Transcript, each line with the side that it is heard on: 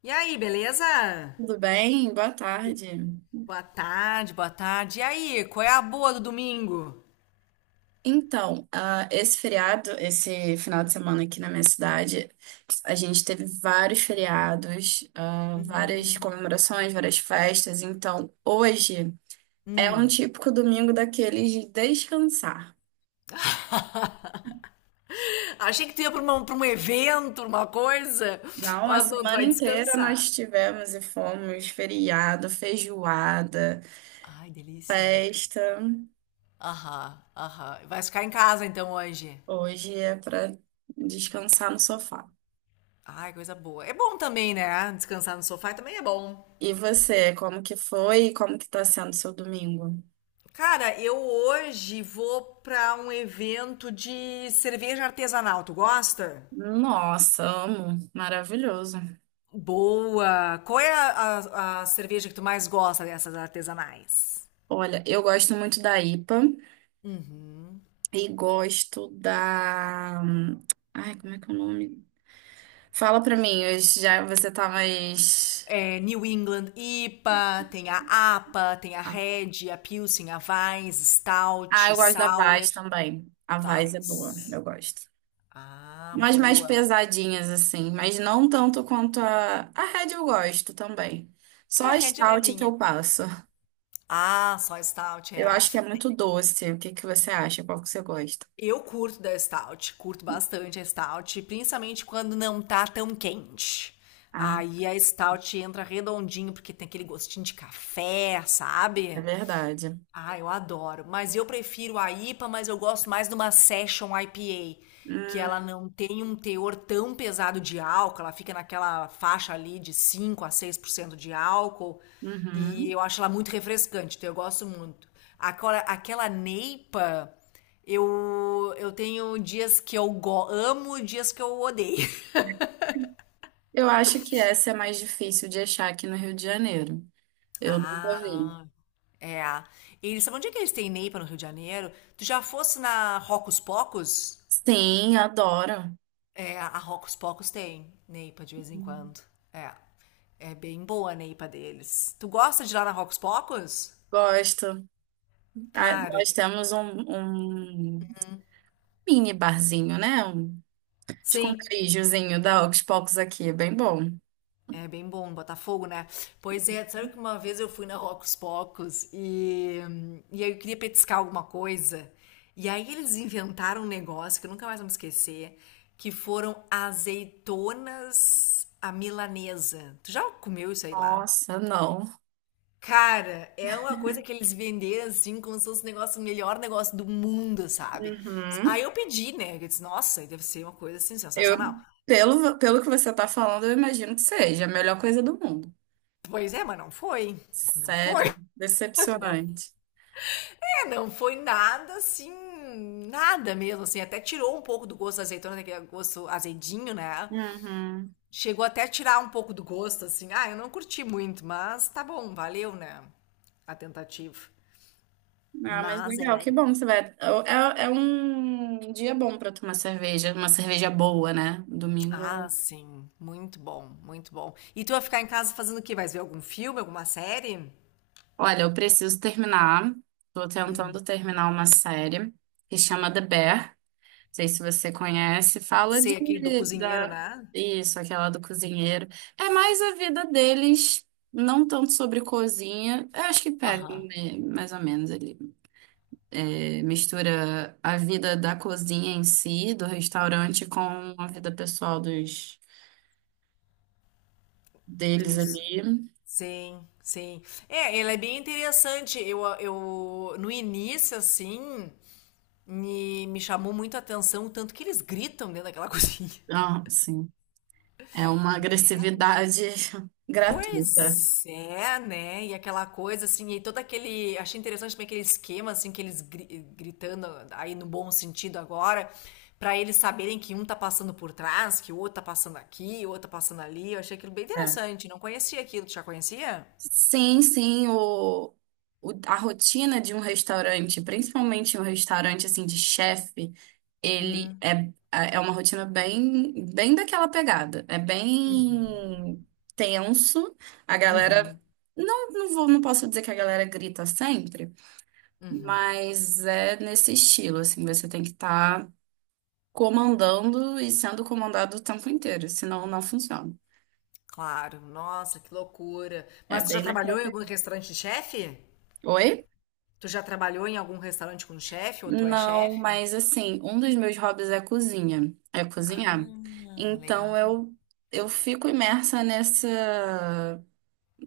left: E aí, beleza?
right: Tudo bem? Boa tarde.
left: Boa tarde, boa tarde. E aí, qual é a boa do domingo?
right: Então, esse feriado, esse final de semana aqui na minha cidade, a gente teve vários feriados, várias
left: Hum,
right: comemorações, várias festas. Então, hoje é um
left: hum.
right: típico domingo daqueles de descansar.
left: Achei que tu ia pra, pra um evento, uma coisa,
right: Não, a
left: mas não, tu
right: semana
left: vai
right: inteira
left: descansar.
right: nós tivemos e fomos feriado, feijoada,
left: Ai, delícia.
right: festa.
left: Aham, aham. Vai ficar em casa então hoje.
right: Hoje é para descansar no sofá.
left: Ai, coisa boa. É bom também, né? Descansar no sofá também é bom.
right: E você, como que foi e como que tá sendo seu domingo?
left: Cara, eu hoje vou pra um evento de cerveja artesanal. Tu gosta?
right: Nossa, amo. Maravilhoso.
left: Boa! Qual é a cerveja que tu mais gosta dessas artesanais?
right: Olha, eu gosto muito da IPA
left: Uhum.
right: e gosto da. Ai, como é que é o nome? Fala pra mim, eu já você tá mais.
left: É New England IPA, tem a APA, tem a Red, a Pilsen, a Weiss,
right: Ah,
left: Stout,
right: eu gosto da
left: Sour,
right: Vaz também. A Vaz é boa,
left: Weiss.
right: eu gosto.
left: Ah,
right: Mas mais
left: boa.
right: pesadinhas, assim. Mas não tanto quanto a. A Red eu gosto também. Só
left: É, a
right: a
left: Red é
right: Stout que
left: levinha.
right: eu passo.
left: Ah, só Stout
right: Eu
left: é.
right: acho que é muito doce. O que que você acha? Qual que você gosta?
left: Eu curto da Stout, curto bastante a Stout, principalmente quando não tá tão quente.
right: Ah,
left: Aí a Stout entra redondinho, porque tem aquele gostinho de café,
right: é
left: sabe?
right: verdade.
left: Ah, eu adoro. Mas eu prefiro a IPA, mas eu gosto mais de uma Session IPA, que
right: Hum,
left: ela não tem um teor tão pesado de álcool, ela fica naquela faixa ali de 5 a 6 por cento de álcool, e
right: uhum.
left: eu acho ela muito refrescante, então eu gosto muito. Agora, aquela Neipa, eu tenho dias que amo e dias que eu odeio.
right: Eu acho que essa é mais difícil de achar aqui no Rio de Janeiro. Eu nunca vi.
left: Ah, é. Eles, sabe onde é que eles têm Neipa no Rio de Janeiro? Tu já fosse na Rocos Pocos?
right: Sim, adoro.
left: É, a Rocos Pocos tem Neipa de vez em quando. É. É bem boa a Neipa deles. Tu gosta de ir lá na Rocos Pocos?
right: Gosto. Ah,
left: Cara,
right: nós temos um mini barzinho, né? Um
left: sim.
right: esconderijozinho da Ox Pocos aqui, é bem bom.
left: É bem bom, Botafogo, né? Pois é, sabe que uma vez eu fui na Rocos Pocos e aí eu queria petiscar alguma coisa. E aí eles inventaram um negócio que eu nunca mais vou me esquecer, que foram azeitonas à milanesa. Tu já comeu isso aí lá?
right: Nossa, não.
left: Cara, é uma coisa que eles venderam assim, como se fosse o negócio, o melhor negócio do mundo, sabe?
right: Uhum.
left: Aí eu pedi, né? Eu disse, nossa, deve ser uma coisa assim,
right: Eu,
left: sensacional.
right: pelo que você tá falando, eu imagino que seja a melhor coisa do mundo.
left: Pois é, mas não foi. Não foi.
right: Sério,
left: Não.
right: decepcionante.
left: É, não foi nada assim, nada mesmo, assim. Até tirou um pouco do gosto da azeitona, né, que é gosto azedinho, né?
right: Uhum.
left: Chegou até a tirar um pouco do gosto, assim. Ah, eu não curti muito, mas tá bom, valeu, né? A tentativa.
right: Ah, mas
left: Mas
right: legal,
left: era...
right: que bom que você vai. É um dia bom pra tomar cerveja, uma cerveja boa, né?
left: Ah,
right: Domingo.
left: sim. Muito bom, muito bom. E tu vai ficar em casa fazendo o quê? Vai ver algum filme, alguma série?
right: Olha, eu preciso terminar. Tô
left: Hum.
right: tentando terminar uma série que chama The Bear. Não sei se você conhece. Fala de
left: Sei aquele do cozinheiro,
right: da
left: né?
right: isso, aquela do cozinheiro. É mais a vida deles, não tanto sobre cozinha. Eu acho que pega
left: Aham.
right: né, mais ou menos ali. É, mistura a vida da cozinha em si, do restaurante, com a vida pessoal deles
left: Dos...
right: ali.
left: Sim, sim. É, ele é bem interessante. Eu no início, assim, me chamou muito a atenção o tanto que eles gritam dentro daquela cozinha.
right: Ah, sim. É uma
left: Né?
right: agressividade gratuita.
left: Pois é, né? E aquela coisa assim, e todo aquele... Achei interessante também aquele esquema, assim, que gritando aí no bom sentido agora, pra eles saberem que um tá passando por trás, que o outro tá passando aqui, o outro tá passando ali. Eu achei aquilo bem
right: É.
left: interessante. Não conhecia aquilo, tu já conhecia?
right: Sim, sim, a rotina de um restaurante, principalmente um restaurante assim de chefe, ele é uma rotina bem, bem daquela pegada. É
left: Uhum.
right: bem tenso. A galera,
left: Uhum.
right: não, não vou, não posso dizer que a galera grita sempre,
left: Uhum.
right: mas é nesse estilo, assim, você tem que estar comandando e sendo comandado o tempo inteiro, senão não funciona.
left: Claro, nossa, que loucura.
right: É
left: Mas tu já
right: bem naquela
left: trabalhou em algum
right: pegada.
left: restaurante de chefe?
right: Oi?
left: Tu já trabalhou em algum restaurante com chefe ou tu é
right: Não,
left: chefe?
right: mas assim, um dos meus hobbies é cozinhar.
left: Ah,
right: Então
left: legal.
right: eu fico imersa nessa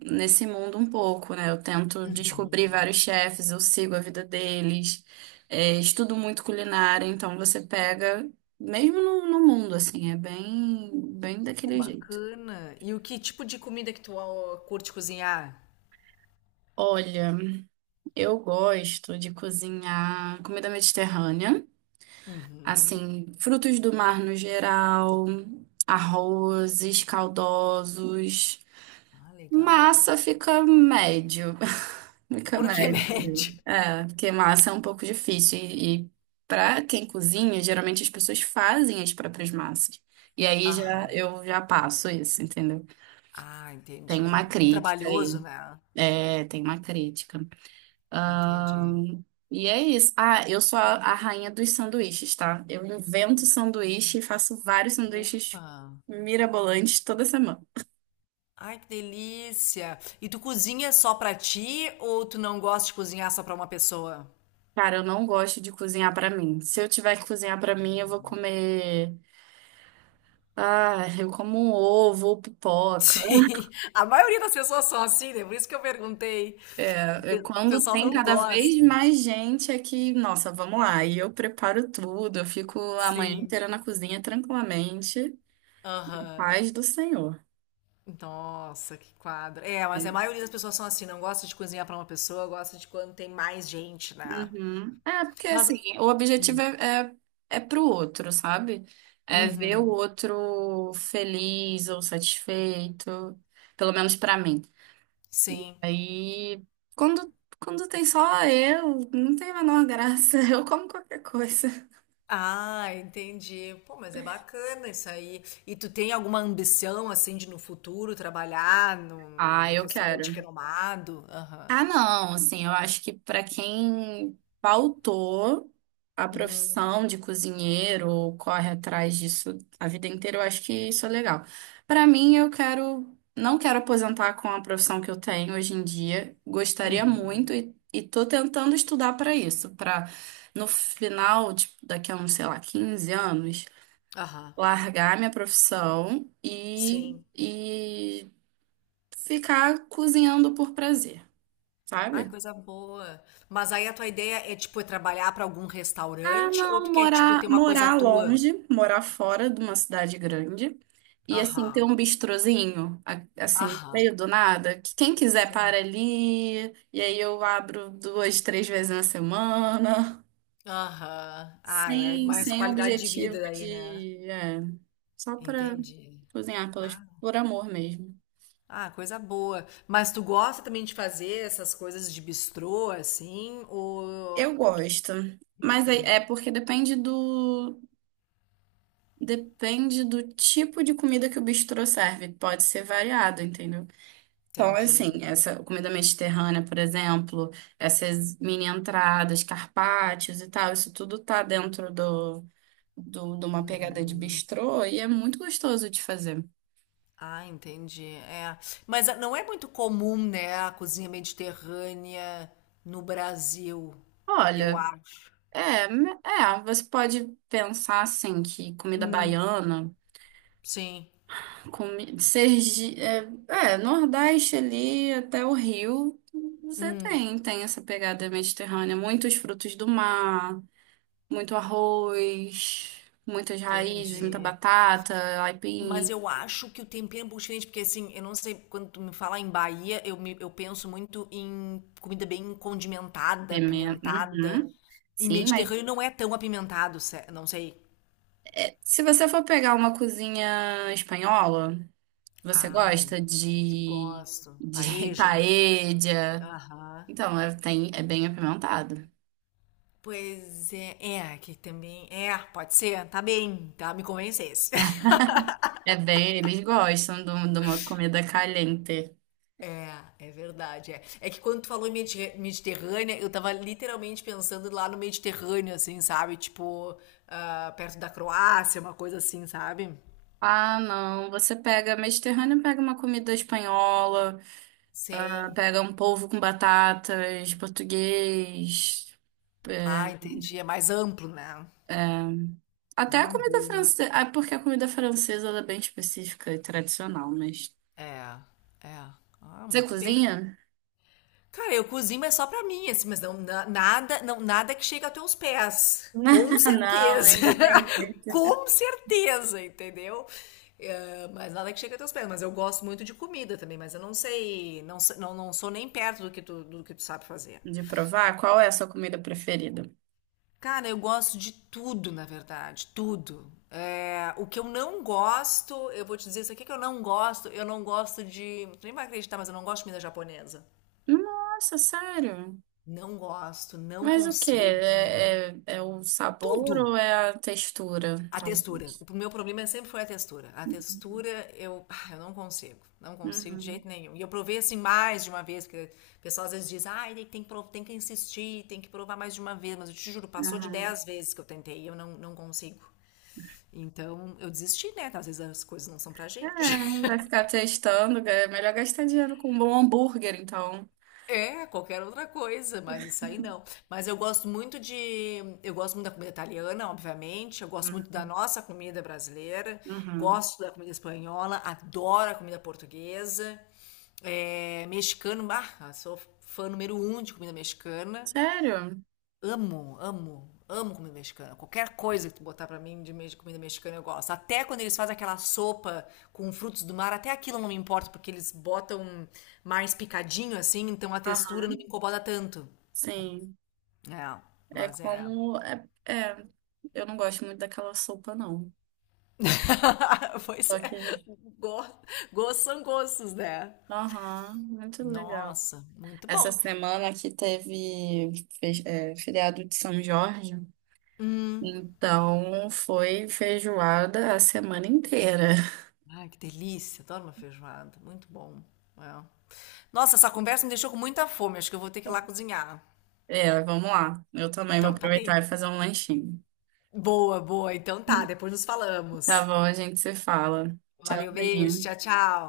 right: nesse mundo um pouco, né? Eu tento descobrir
left: Uhum.
right: vários chefes, eu sigo a vida deles, estudo muito culinária, então você pega mesmo no mundo assim, é bem bem
left: Pô,
right: daquele jeito.
left: bacana. E o que tipo de comida que tu ah, curte cozinhar?
right: Olha, eu gosto de cozinhar comida mediterrânea.
left: Uhum.
right: Assim, frutos do mar no geral, arrozes caldosos.
left: Ah, legal, pô.
right: Massa fica médio. Fica
left: Por que
right: médio.
left: médio?
right: É, porque massa é um pouco difícil. E para quem cozinha, geralmente as pessoas fazem as próprias massas. E aí já
left: Aham.
right: eu já passo isso, entendeu?
left: Ah,
right: Tem
left: entendi.
right: uma
left: Muito
right: crítica aí.
left: trabalhoso, né?
right: É, tem uma crítica. Ah,
left: Entendi.
right: e é isso. Ah, eu sou a rainha dos sanduíches, tá? Eu invento sanduíche e faço vários sanduíches
left: Opa.
right: mirabolantes toda semana.
left: Ai, que delícia. E tu cozinha só pra ti ou tu não gosta de cozinhar só pra uma pessoa?
right: Cara, eu não gosto de cozinhar pra mim. Se eu tiver que cozinhar pra mim,
left: Pois
right: eu vou
left: é.
right: comer. Ah, eu como um ovo ou pipoca.
left: Sim, a maioria das pessoas são assim, né? Por isso que eu perguntei. O
right: Quando
left: pessoal
right: tem
left: não
right: cada vez
left: gosta.
right: mais gente é que, nossa, vamos lá. E eu preparo tudo, eu fico a manhã
left: Sim.
right: inteira na cozinha tranquilamente.
left: Aham.
right: Paz do Senhor.
left: Nossa, que quadro. É, mas a maioria das pessoas são assim, não gosta de cozinhar pra uma pessoa, gosta de quando tem mais gente, né?
right: Uhum. É, porque
left: Mas,
right: assim, o objetivo é pro outro, sabe? É ver o
left: uhum,
right: outro feliz ou satisfeito, pelo menos pra mim.
left: sim.
right: Aí, quando, quando tem só eu, não tem a menor graça, eu como qualquer coisa.
left: Ah, entendi. Pô, mas é bacana isso aí. E tu tem alguma ambição, assim, de no futuro trabalhar
right: Ah,
left: num
right: eu
left: restaurante
right: quero.
left: renomado? Aham.
right: Ah, não, assim, eu acho que para quem pautou a
left: Hum,
right: profissão de cozinheiro ou corre atrás disso a vida inteira, eu acho que isso é legal. Para mim, não quero aposentar com a profissão que eu tenho hoje em dia. Gostaria
left: uhum.
right: muito e tô tentando estudar para isso, para no final, tipo, daqui a uns, sei lá, 15 anos,
left: Aham.
right: largar minha profissão e,
left: Sim.
right: e ficar cozinhando por prazer,
left: Ah,
right: sabe?
left: coisa boa. Mas aí a tua ideia é, tipo, é trabalhar pra algum
right: Ah,
left: restaurante ou
right: não,
left: tu quer, tipo, ter uma coisa
right: morar
left: tua?
right: longe, morar fora de uma cidade grande. E assim, ter
left: Aham.
right: um bistrozinho, assim, no
left: Aham.
right: meio do nada, que quem quiser para
left: Sim.
right: ali, e aí eu abro duas, três vezes na semana,
left: Aham. Ah, é
right: sem,
left: mais
right: sem
left: qualidade de
right: objetivo
left: vida daí, né?
right: de, só para
left: Entendi.
right: cozinhar
left: Ah,
right: por amor mesmo.
left: ah, coisa boa. Mas tu gosta também de fazer essas coisas de bistrô, assim? Ou...
right: Eu gosto, mas é porque depende do tipo de comida que o bistrô serve, pode ser variado, entendeu? Então, assim,
left: Entendi.
right: essa comida mediterrânea, por exemplo, essas mini entradas, carpaccios e tal, isso tudo tá dentro de uma pegada de
left: Uhum.
right: bistrô e é muito gostoso de fazer.
left: Ah, entendi. É. Mas ah, não é muito comum, né, a cozinha mediterrânea no Brasil, eu
right: Olha,
left: acho.
right: você pode pensar assim que comida
left: Hum,
right: baiana,
left: sim.
right: comi Sergi, Nordeste ali até o Rio, você
left: Hum,
right: tem essa pegada mediterrânea, muitos frutos do mar. Muito arroz, muitas raízes, muita
left: entendi.
right: batata,
left: Mas
right: aipim,
left: eu acho que o tempero é um pouco diferente, porque assim, eu não sei, quando tu me fala em Bahia, eu penso muito em comida bem condimentada,
right: pimenta.
left: apimentada.
right: Uhum.
left: E
right: Sim, mas
left: Mediterrâneo não é tão apimentado, não sei.
right: se você for pegar uma cozinha espanhola, você
left: Ai,
right: gosta
left: gosto.
right: de
left: Paeja.
right: paella?
left: Aham.
right: Então, é bem apimentado.
left: Pois é, é, que também. É, pode ser, tá bem, tá? Me convencesse.
right: É bem, eles gostam de uma comida caliente.
left: É, é verdade. É. É que quando tu falou em Mediterrânea, eu tava literalmente pensando lá no Mediterrâneo, assim, sabe? Tipo, ah, perto da Croácia, uma coisa assim, sabe?
right: Ah, não. Você pega mediterrâneo, pega uma comida espanhola,
left: Sim.
right: pega um polvo com batatas, português.
left: Ah,
right: é,
left: entendi. É mais amplo, né?
right: Até a
left: Ah,
right: comida
left: boa.
right: francesa. Ah, porque a comida francesa ela é bem específica e tradicional, mas.
left: É, é. Ah,
right: Você
left: muito bem.
right: cozinha?
left: Cara, eu cozinho, mas só pra mim, assim, mas não, nada, não, nada que chegue aos teus pés. Com
right: Não,
left: certeza.
right: ainda tem.
left: Com certeza, entendeu? Eh, mas nada que chegue aos teus pés. Mas eu gosto muito de comida também, mas eu não sei, não, não, não sou nem perto do que tu sabe fazer.
right: De provar? Qual é a sua comida preferida?
left: Cara, eu gosto de tudo, na verdade, tudo. Eh, o que eu não gosto, eu vou te dizer isso aqui que eu não gosto de, tu nem vai acreditar, mas eu não gosto de comida japonesa.
right: Nossa, sério?
left: Não gosto, não
right: Mas o quê?
left: consigo.
right: É o sabor
left: Tudo.
right: ou é a textura,
left: A textura.
right: talvez?
left: O meu problema sempre foi a textura. A textura, eu, ah, eu não consigo. Não consigo de
right: Uhum,
left: jeito nenhum. E eu provei assim mais de uma vez, porque o pessoal às vezes diz, ai, tem que insistir, tem que provar mais de uma vez. Mas eu te juro, passou de
right: uhum.
left: 10 vezes que eu tentei e eu não, não consigo. Então eu desisti, né? Às vezes as coisas não são pra
right: É,
left: gente.
right: vai ficar testando. É melhor gastar dinheiro com um bom hambúrguer, então.
left: É, qualquer outra coisa, mas isso aí não. Mas eu gosto muito de, eu gosto muito da comida italiana, obviamente. Eu gosto muito da nossa comida brasileira.
right: Uhum.
left: Gosto da comida espanhola, adoro a comida portuguesa. É, mexicano, bah, sou fã número 1 de comida mexicana.
right: Sério?
left: Amo, amo, amo comida mexicana. Qualquer coisa que tu botar pra mim de comida mexicana eu gosto. Até quando eles fazem aquela sopa com frutos do mar, até aquilo não me importa, porque eles botam mais picadinho assim, então a textura
right: Aham.
left: não me incomoda tanto.
right: Sim.
left: É,
right: É
left: mas é.
right: como. Eu não gosto muito daquela sopa, não.
left: Pois
right: Só
left: é.
right: que.
left: Go- Gostos são gostos, né?
right: Aham, muito legal.
left: Nossa, muito
right: Essa
left: bom.
right: semana aqui teve feriado de São Jorge.
left: Hum.
right: Então foi feijoada a semana inteira.
left: Ai, que delícia, adoro uma feijoada, muito bom. É. Nossa, essa conversa me deixou com muita fome, acho que eu vou ter que ir lá cozinhar.
right: É, vamos lá. Eu também vou
left: Então, tá
right: aproveitar
left: bem.
right: e fazer um lanchinho.
left: Boa, boa. Então tá,
right: Hum.
left: depois nos
right: Tá
left: falamos.
right: bom, a gente se fala.
left: Valeu, beijo,
right: Tchauzinho.
left: tchau, tchau.